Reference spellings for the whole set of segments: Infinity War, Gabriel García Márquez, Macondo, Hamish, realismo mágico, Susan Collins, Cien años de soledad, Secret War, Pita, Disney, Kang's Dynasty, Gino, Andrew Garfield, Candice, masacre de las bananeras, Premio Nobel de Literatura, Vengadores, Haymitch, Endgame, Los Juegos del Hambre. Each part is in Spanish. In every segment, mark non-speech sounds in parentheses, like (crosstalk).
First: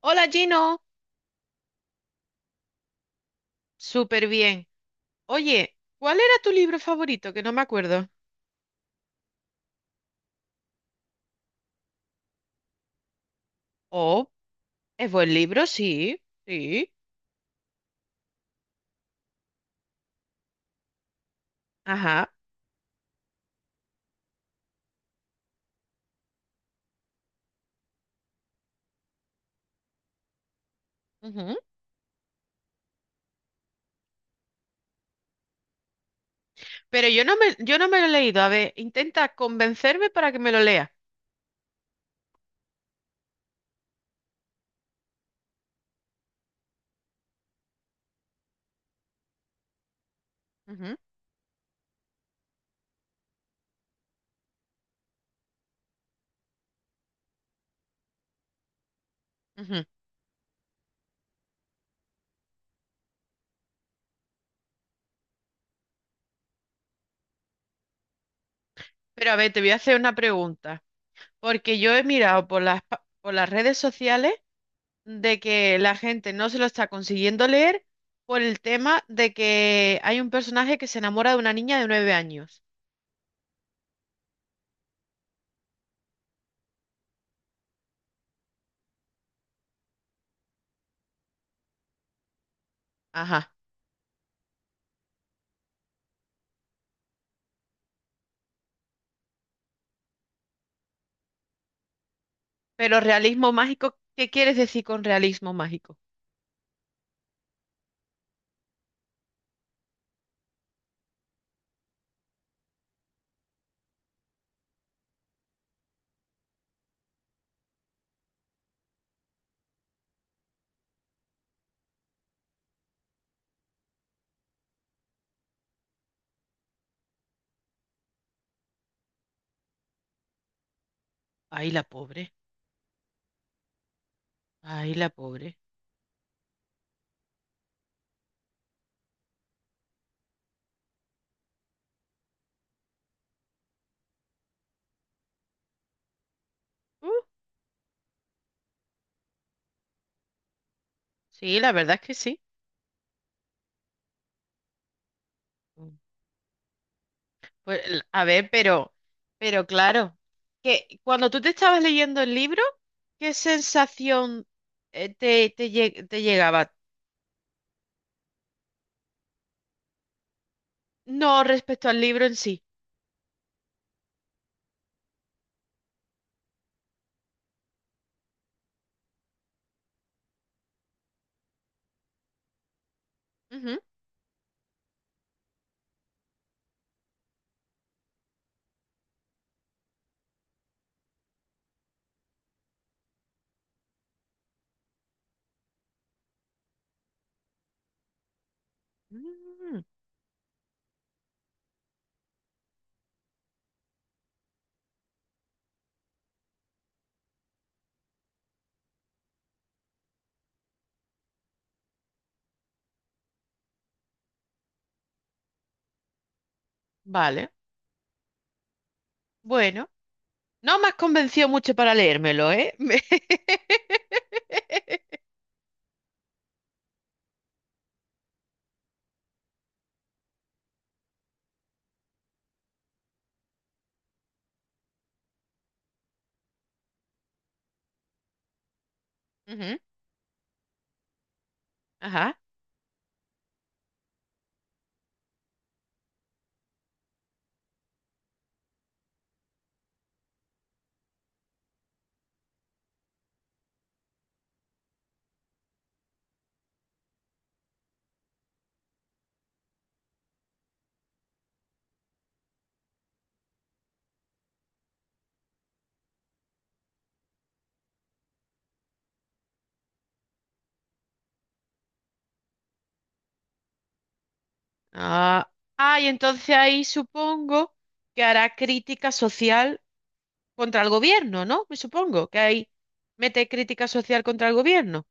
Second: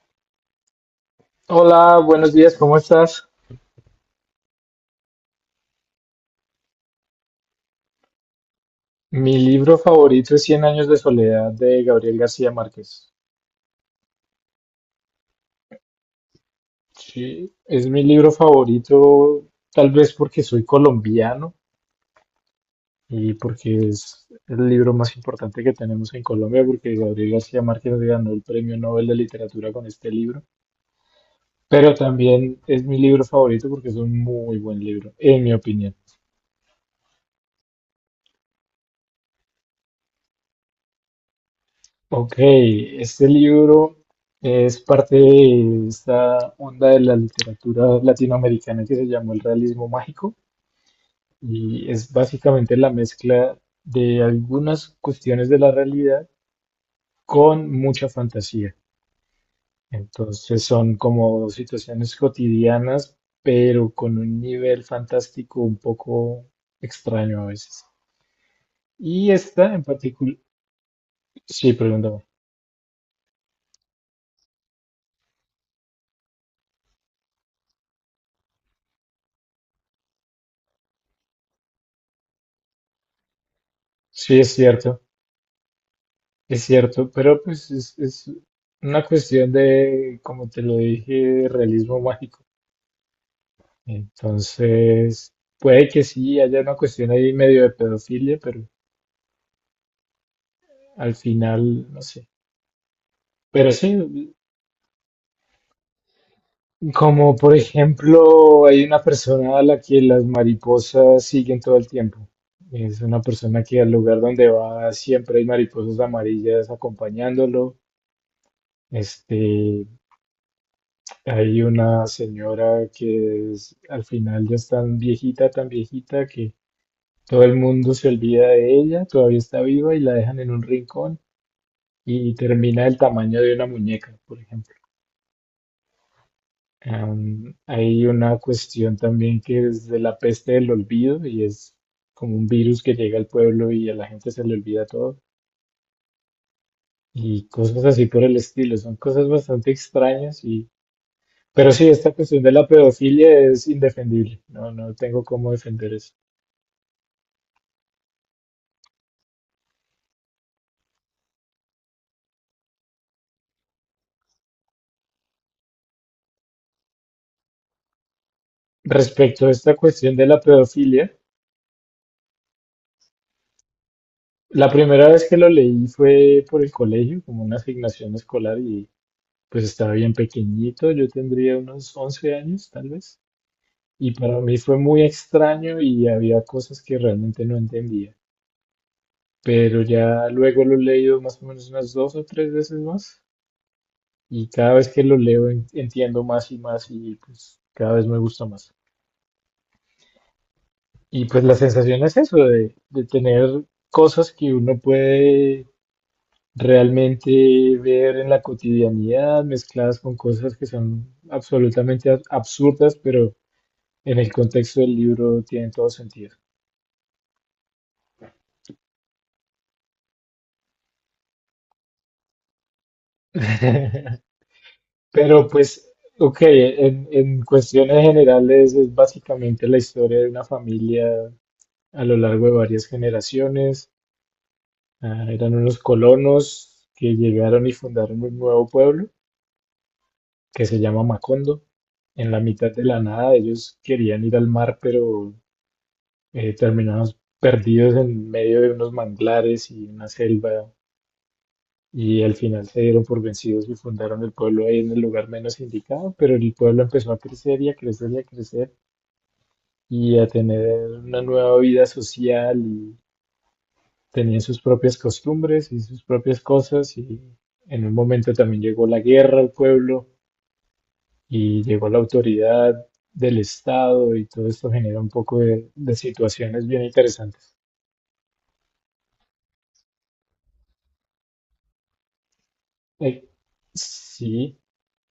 Hola, Gino, Hola, buenos días, ¿cómo estás? súper bien. Oye, ¿cuál era tu libro favorito? Que no me acuerdo. Mi libro favorito es Cien años de soledad de Gabriel García Márquez. Oh, es buen libro, sí, sí, Sí, es mi libro favorito, tal vez porque soy colombiano ajá. y porque es el libro más importante que tenemos en Colombia, porque Gabriel García Márquez ganó el Premio Nobel de Literatura con este libro. Ujú. Pero también es mi libro favorito porque es un muy buen libro, en mi opinión. Pero yo no me lo he leído. A ver, intenta convencerme para que me lo lea. Ok, este libro es parte de esta onda de la literatura latinoamericana que se llamó el realismo mágico Ujú, y es básicamente la mezcla de algunas cuestiones de la realidad con mucha fantasía. ujú. Entonces son como situaciones cotidianas, pero con un nivel fantástico un poco extraño a veces. Pero Y a ver, te voy esta a en hacer una particular, pregunta, sí, porque yo he pregúntame. mirado por por las redes sociales de que la gente no se lo está consiguiendo leer por el tema de que hay un personaje que se enamora de una niña de 9 años. Sí, es cierto. Es cierto, pero pues es una cuestión de, como te lo dije, de realismo mágico. Ajá. Entonces, puede que sí haya una cuestión ahí medio de pedofilia, pero al final, no sé. Pero realismo Pero sí, mágico, ¿qué quieres decir con realismo mágico? como por ejemplo, hay una persona a la que las mariposas siguen todo el tiempo. Es una persona que al lugar donde va siempre hay mariposas amarillas acompañándolo. Este, Hay una señora que al final ya es tan viejita que todo el mundo se olvida de ella, todavía está viva y la dejan en un rincón Ay, la pobre. y termina del tamaño de una muñeca, por ejemplo. Ay, la pobre. Hay una cuestión también que es de la peste del olvido y es como un virus que llega al pueblo y a la gente se le olvida todo Uh, y cosas así por el estilo. Son cosas bastante extrañas. sí, la Pero sí, verdad es esta que sí. cuestión de la pedofilia es indefendible. No, no tengo cómo Mm. defender eso. A ver, pero claro, que cuando tú te estabas leyendo el libro, ¿qué sensación te llegaba? Respecto a esta cuestión de la pedofilia, No respecto al libro en sí. la primera vez que lo leí fue por el colegio, como una asignación escolar, y pues estaba bien pequeñito, yo tendría unos 11 años tal vez, Ujú. y para mí fue muy extraño y había cosas que realmente no entendía, pero ya luego lo he leído más o menos unas dos o tres veces más, y cada vez que lo leo entiendo más y más y pues cada vez me gusta más. Mm, Y pues la sensación es eso, de tener cosas que uno puede realmente ver en la cotidianidad mezcladas con cosas que son absolutamente absurdas, pero en el contexto del libro tienen todo sentido. vale, bueno. No me has convencido mucho para leérmelo, ¿eh? (laughs) Me- (laughs) Pero pues, ok, en cuestiones generales es básicamente la historia de una familia a lo largo de varias generaciones. Ah, eran unos colonos que llegaron y fundaron un nuevo pueblo Ujú. que se llama Macondo. En Ajá. la mitad de la nada ellos querían ir al mar, pero terminamos perdidos en medio de unos manglares y una selva y al final se dieron por vencidos y fundaron el pueblo ahí en el lugar menos indicado, pero el pueblo empezó a crecer y a crecer y a crecer y a tener una nueva vida social y tenían sus propias costumbres y sus propias cosas y en un momento también llegó la guerra al pueblo y llegó la autoridad del Estado y todo esto genera un poco Ah, de ah, y entonces situaciones ahí bien interesantes. supongo que hará crítica social contra el gobierno, ¿no? Me supongo que ahí Eh, mete crítica social contra el Sí, gobierno.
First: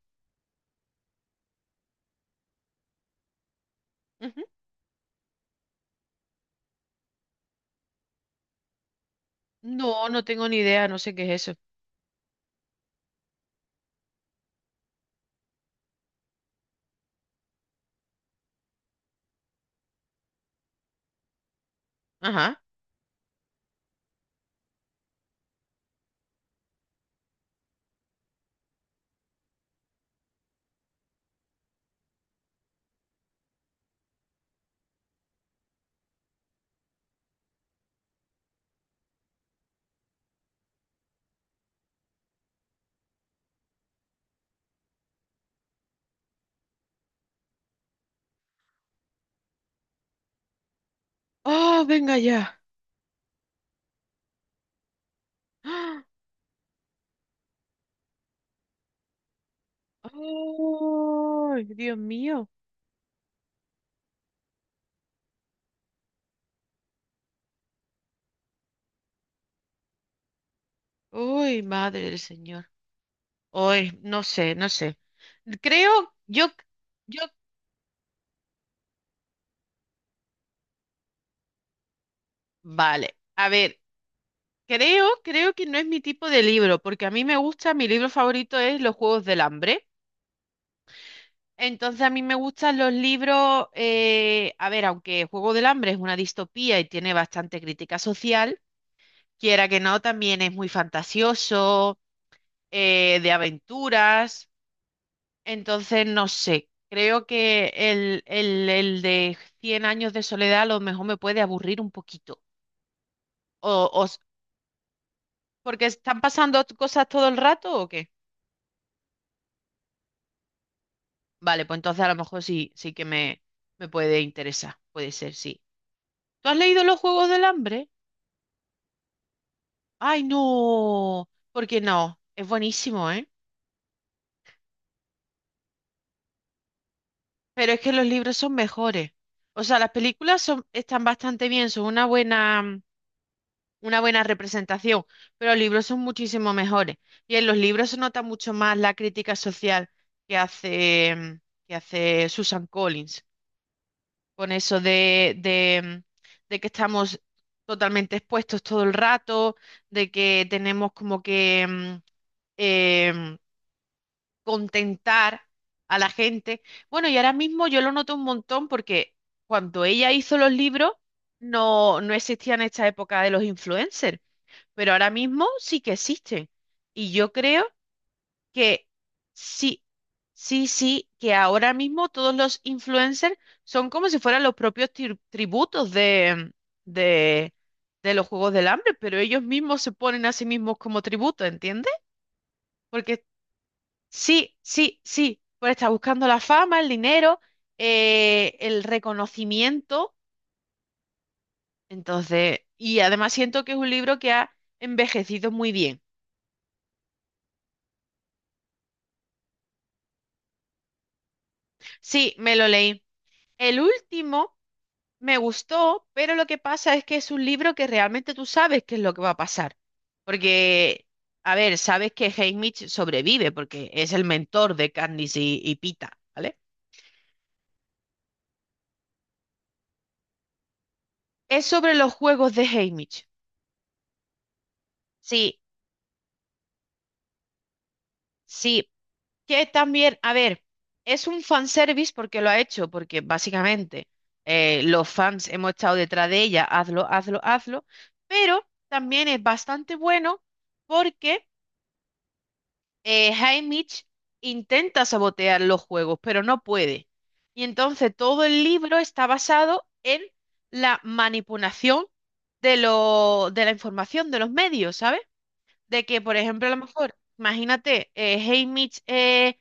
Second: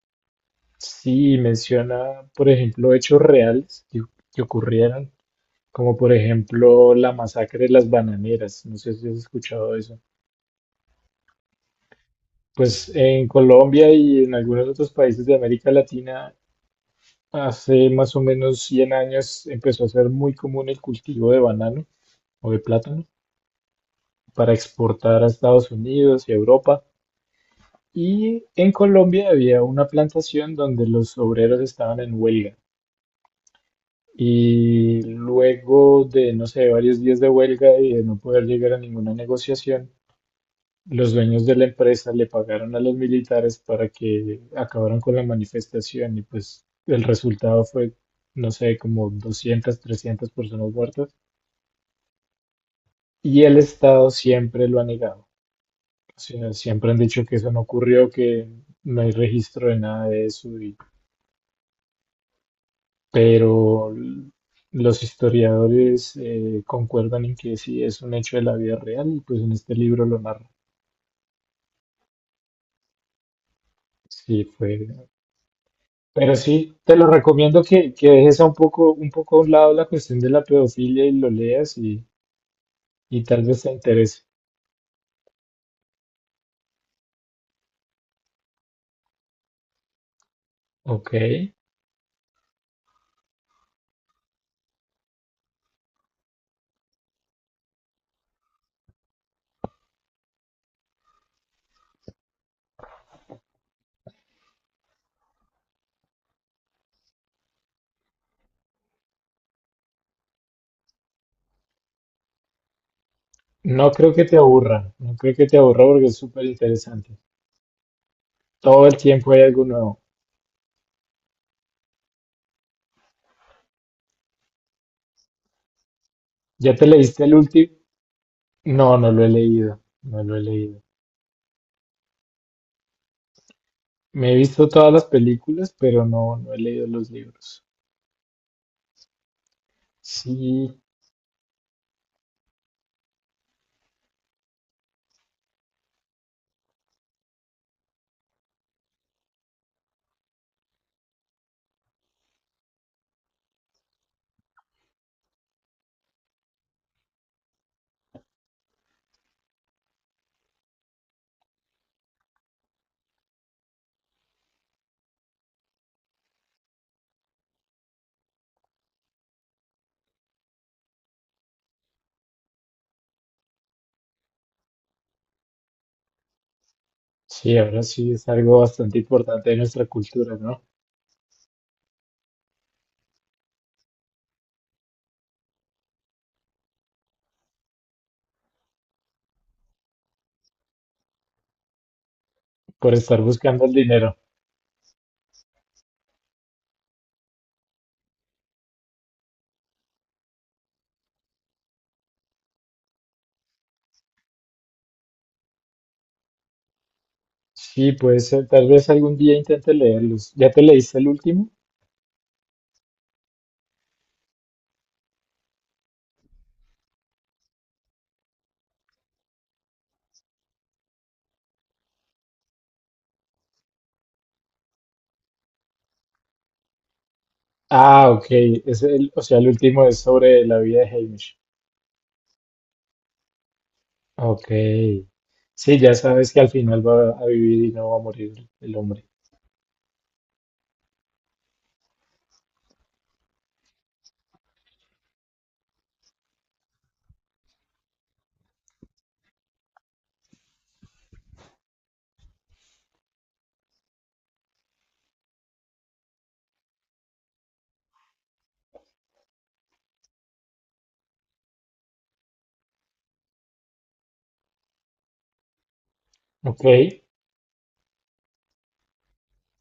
Sí, menciona, por ejemplo, hechos reales Ujú. que ocurrieron, como por ejemplo la masacre de las bananeras. No sé si has escuchado eso. No, no tengo ni idea, no sé qué es eso. Pues en Colombia y en algunos otros países de América Latina, hace más o menos 100 años empezó a ser muy común el cultivo de banano o de Ajá. plátano para exportar a Estados Unidos y Europa. Y en Colombia había una plantación donde los obreros estaban en huelga. Y luego de, no sé, varios días de huelga y de no poder llegar a ninguna negociación, los dueños de la empresa le pagaron a los militares para que acabaran con la manifestación y pues el resultado fue, no sé, como 200, 300 personas muertas. ¡Oh, venga ya! Y el Estado siempre lo ha negado. ¡Ah! O sea, siempre han dicho que eso no ocurrió, que no hay registro de nada de eso y ¡Ay, Dios mío! pero los historiadores concuerdan en que sí es un hecho de la vida real y pues en este libro lo narra. ¡Uy, madre del Señor! ¡Uy, no Sí, sé, no fue. sé! Creo, Pero yo, sí, te lo yo, recomiendo que dejes a un poco a un lado la cuestión de la pedofilia y lo leas vale. y tal A vez te ver, interese. creo que no es mi tipo de libro, porque a mí me gusta, mi libro favorito es Los Juegos del Hambre. Ok. Entonces a mí me gustan los libros, a ver, aunque Juego del Hambre es una distopía y tiene bastante crítica social, quiera que no, también es muy fantasioso, de aventuras. Entonces, no sé, creo que el de Cien Años de Soledad a lo mejor me puede aburrir un poquito. O, No o, creo s- que te aburra, no creo que te aburra Porque porque es están súper pasando cosas interesante. todo el rato, ¿o qué? Todo el tiempo hay algo nuevo. Vale, pues entonces a lo mejor sí que me puede interesar. Puede ser, sí. ¿Tú has ¿Ya leído te Los leíste Juegos el del último? Hambre? No, no lo he leído, no ¡Ay, lo he leído. no! ¿Por qué no? Es buenísimo, ¿eh? Me he visto todas las películas, pero no, no he leído los libros. Pero es que los libros son mejores. O sea, Sí, están bastante bien, son una buena, una buena representación, pero los libros son muchísimo mejores. Y en los libros se nota mucho más la crítica social que hace, que hace Susan Collins con eso de que estamos totalmente expuestos todo el rato, de que tenemos como que em, contentar a la gente. Bueno, y ahora mismo yo lo noto un montón porque cuando ella hizo los libros no, no existían esta época de los influencers, pero ahora mismo sí que existen. Y yo sí, creo ahora sí es algo que bastante importante de sí, nuestra cultura, ¿no? sí, sí, que ahora mismo todos los influencers son como si fueran los propios tributos de, de los Juegos del Hambre, pero ellos mismos se ponen a sí mismos como tributo, ¿entiendes? Por estar Porque buscando el dinero. sí, sí, sí, pues está buscando la fama, el dinero, el reconocimiento, entonces, y además siento que es un libro que ha envejecido muy bien. Sí, puede ser, tal vez algún día intente leerlos. ¿Ya te leíste el último? Sí, me lo leí. El último. Me gustó, pero lo que pasa es que es un libro que realmente tú sabes qué es lo que va a pasar. Porque, a ver, sabes que Haymitch sobrevive porque es el mentor de Candice y Pita, ¿vale? Ah, ok, es el, o sea, el último es sobre la vida de Hamish. Es sobre los juegos de Haymitch. Ok. Sí, Sí, ya sabes que al final va a vivir y no va a morir el sí, hombre. que también, a ver, es un fanservice porque lo ha hecho, porque básicamente los fans hemos estado detrás de ella, hazlo, hazlo, hazlo, pero también es bastante bueno porque Haymitch intenta sabotear los juegos, pero no puede. Y entonces todo el libro está basado en la manipulación de la información de los medios, ¿sabes? De que, por Ok, ejemplo, a lo mejor, imagínate, Haymitch eh,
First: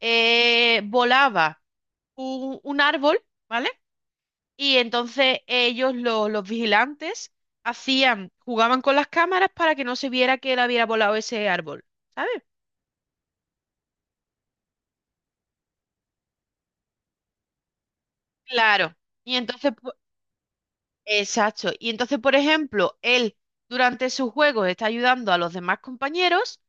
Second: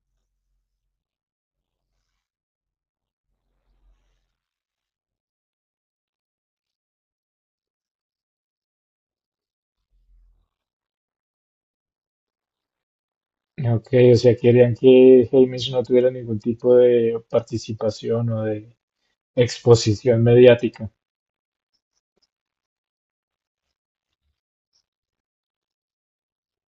eh, volaba un árbol, ¿vale? Y entonces ellos, los vigilantes, jugaban con las cámaras para que no se viera que él había volado ese árbol, ¿sabes? ok, o sea, querían que Hamish no tuviera ningún tipo de participación o de Claro. Y entonces, pu- exposición mediática. Exacto. Y entonces, por ejemplo, él durante sus juegos está ayudando a los demás compañeros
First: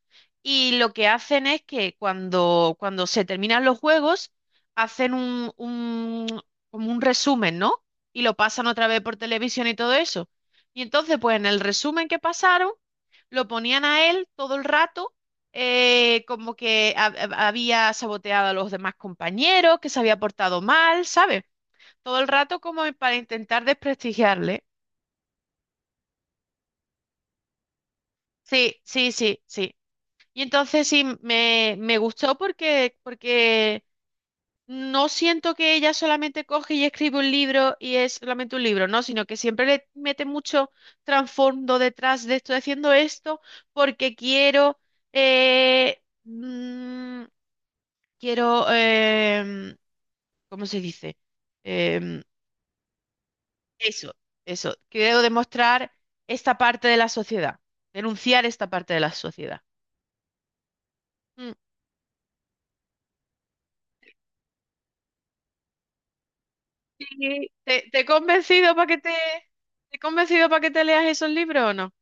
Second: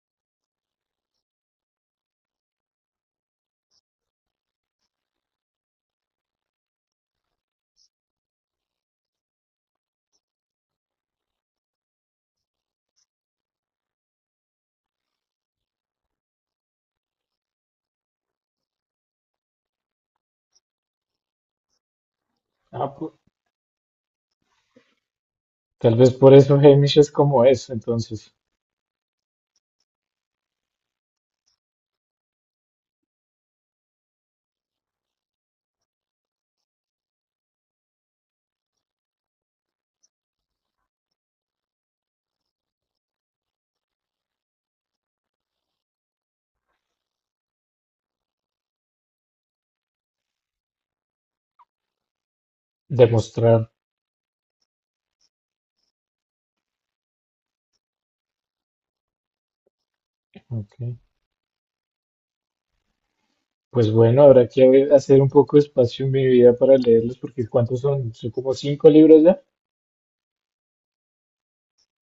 y lo que hacen es que cuando se terminan los juegos, hacen como un resumen, ¿no? Y lo pasan otra vez por televisión y todo eso. Y entonces, pues en el resumen que pasaron, lo ponían a él todo el rato, como que ha- ha- había saboteado a los demás compañeros, que se había portado mal, ¿sabes? Todo el rato como Ah, para pu- intentar desprestigiarle. Tal vez por eso Hamish es como es, entonces, Sí, sí, sí, sí. Y entonces sí, me gustó porque, porque no siento que ella solamente coge y escribe un libro y es solamente un libro, no, sino que siempre le mete mucho trasfondo detrás de estoy haciendo esto porque quiero, eh, mm, quiero, ¿cómo se dice? Em, demostrar. Eso, eso, quiero demostrar esta parte de la sociedad, denunciar esta parte de la sociedad. Ok. Pues bueno, habrá que hacer un poco de espacio en mi vida para leerlos, porque Sí, ¿cuántos ¿te te he son? Son como convencido para cinco libros ya. Que te leas esos libros o no?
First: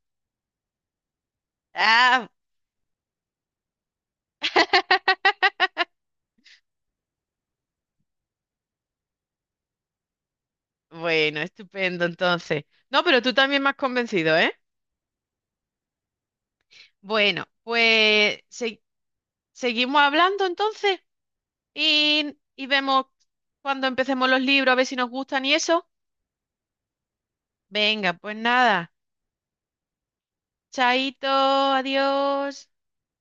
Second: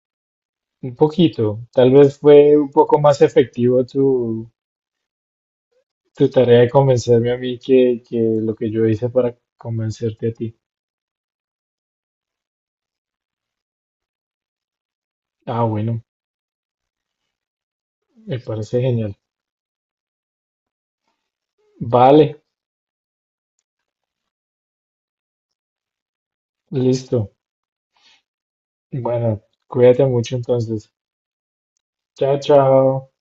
Un poquito. Tal vez Ah, fue un poco más efectivo tu tarea de convencerme a mí que lo que yo hice para convencerte a ti. bueno, estupendo entonces. No, pero tú también me has convencido, ¿eh? Ah, bueno, Bueno, me parece genial. seguimos hablando entonces Vale, y vemos cuando empecemos los libros, a ver si nos gustan y eso. listo. Venga, pues nada. Bueno, cuídate mucho entonces. Chaito, Chao, adiós. chao.